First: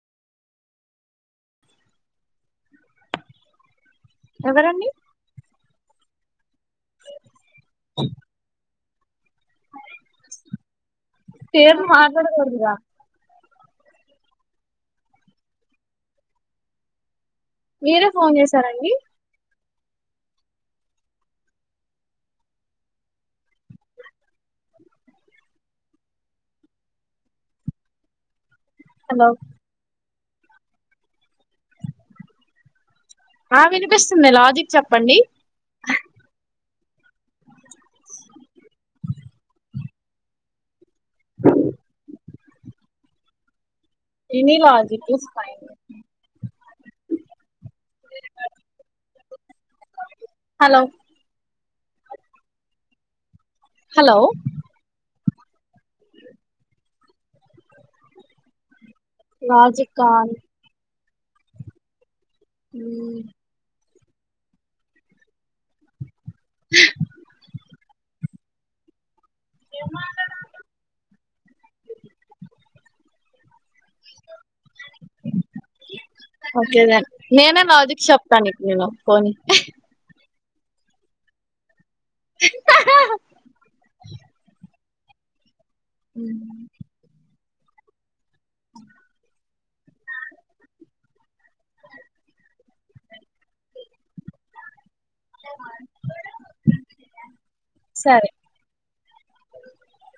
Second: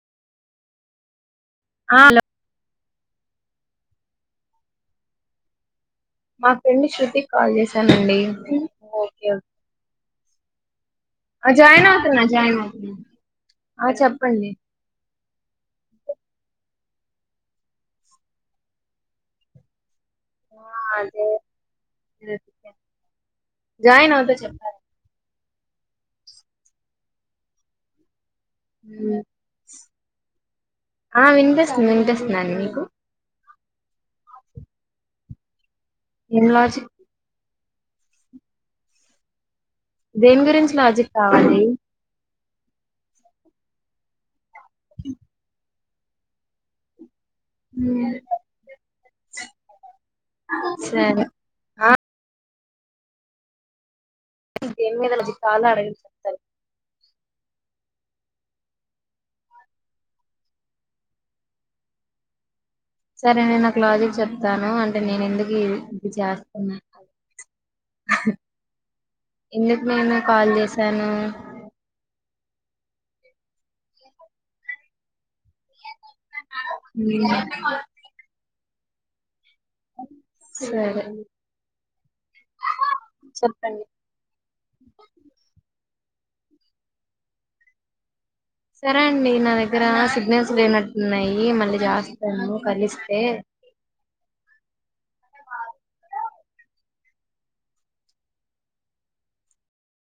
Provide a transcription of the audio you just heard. ఆ హలో ఎవరండి మా ఫ్రెండ్ శృతి కాల్ చేశానండి ఓకే ఓకే పేరు అజయినతు నా జయి మాట్లాడకూడదుగా నతు ఆ చెప్పండి మీరే ఫోన్ చేసారంండి ఆ అదే జాయిన్ అతో చెప్పాలా హలో అ ఆ వినిపిస్తు వినిపిస్తున్నాను మీకు ఆ వినిపిస్తుంది లాజిక్ చెప్పండి ఏం లాజిక్ దేని గురించి లాజిక్ కావాలి ఇనిలోదితలు ఫై ఉమ్. హలో [inaudible] సరే ఆ హలో ఇతేన్మదనది కాల అడగ సత్తల్ రాజికాన్ హమ్ సరే నేను నాకు లాజిక్ చెప్తాను అంటే నేను ఎందుకు ఇ ఇది చేస్తున్నా [inaudible] ఎందుకు నేను కాల్ చేసాను ఓకే దెన్ ఉమ్. నేనే మా వదిన్క్ చెప్తాను నేను ఓపుకొని సరేే చెప్పండి హమ్ సరే అండి నాన్ దగ్గర సిగ్నల్స్ లేనట్టు ఉన్నాయి మళ్ళీ చేస్తాను కలిస్తే సరే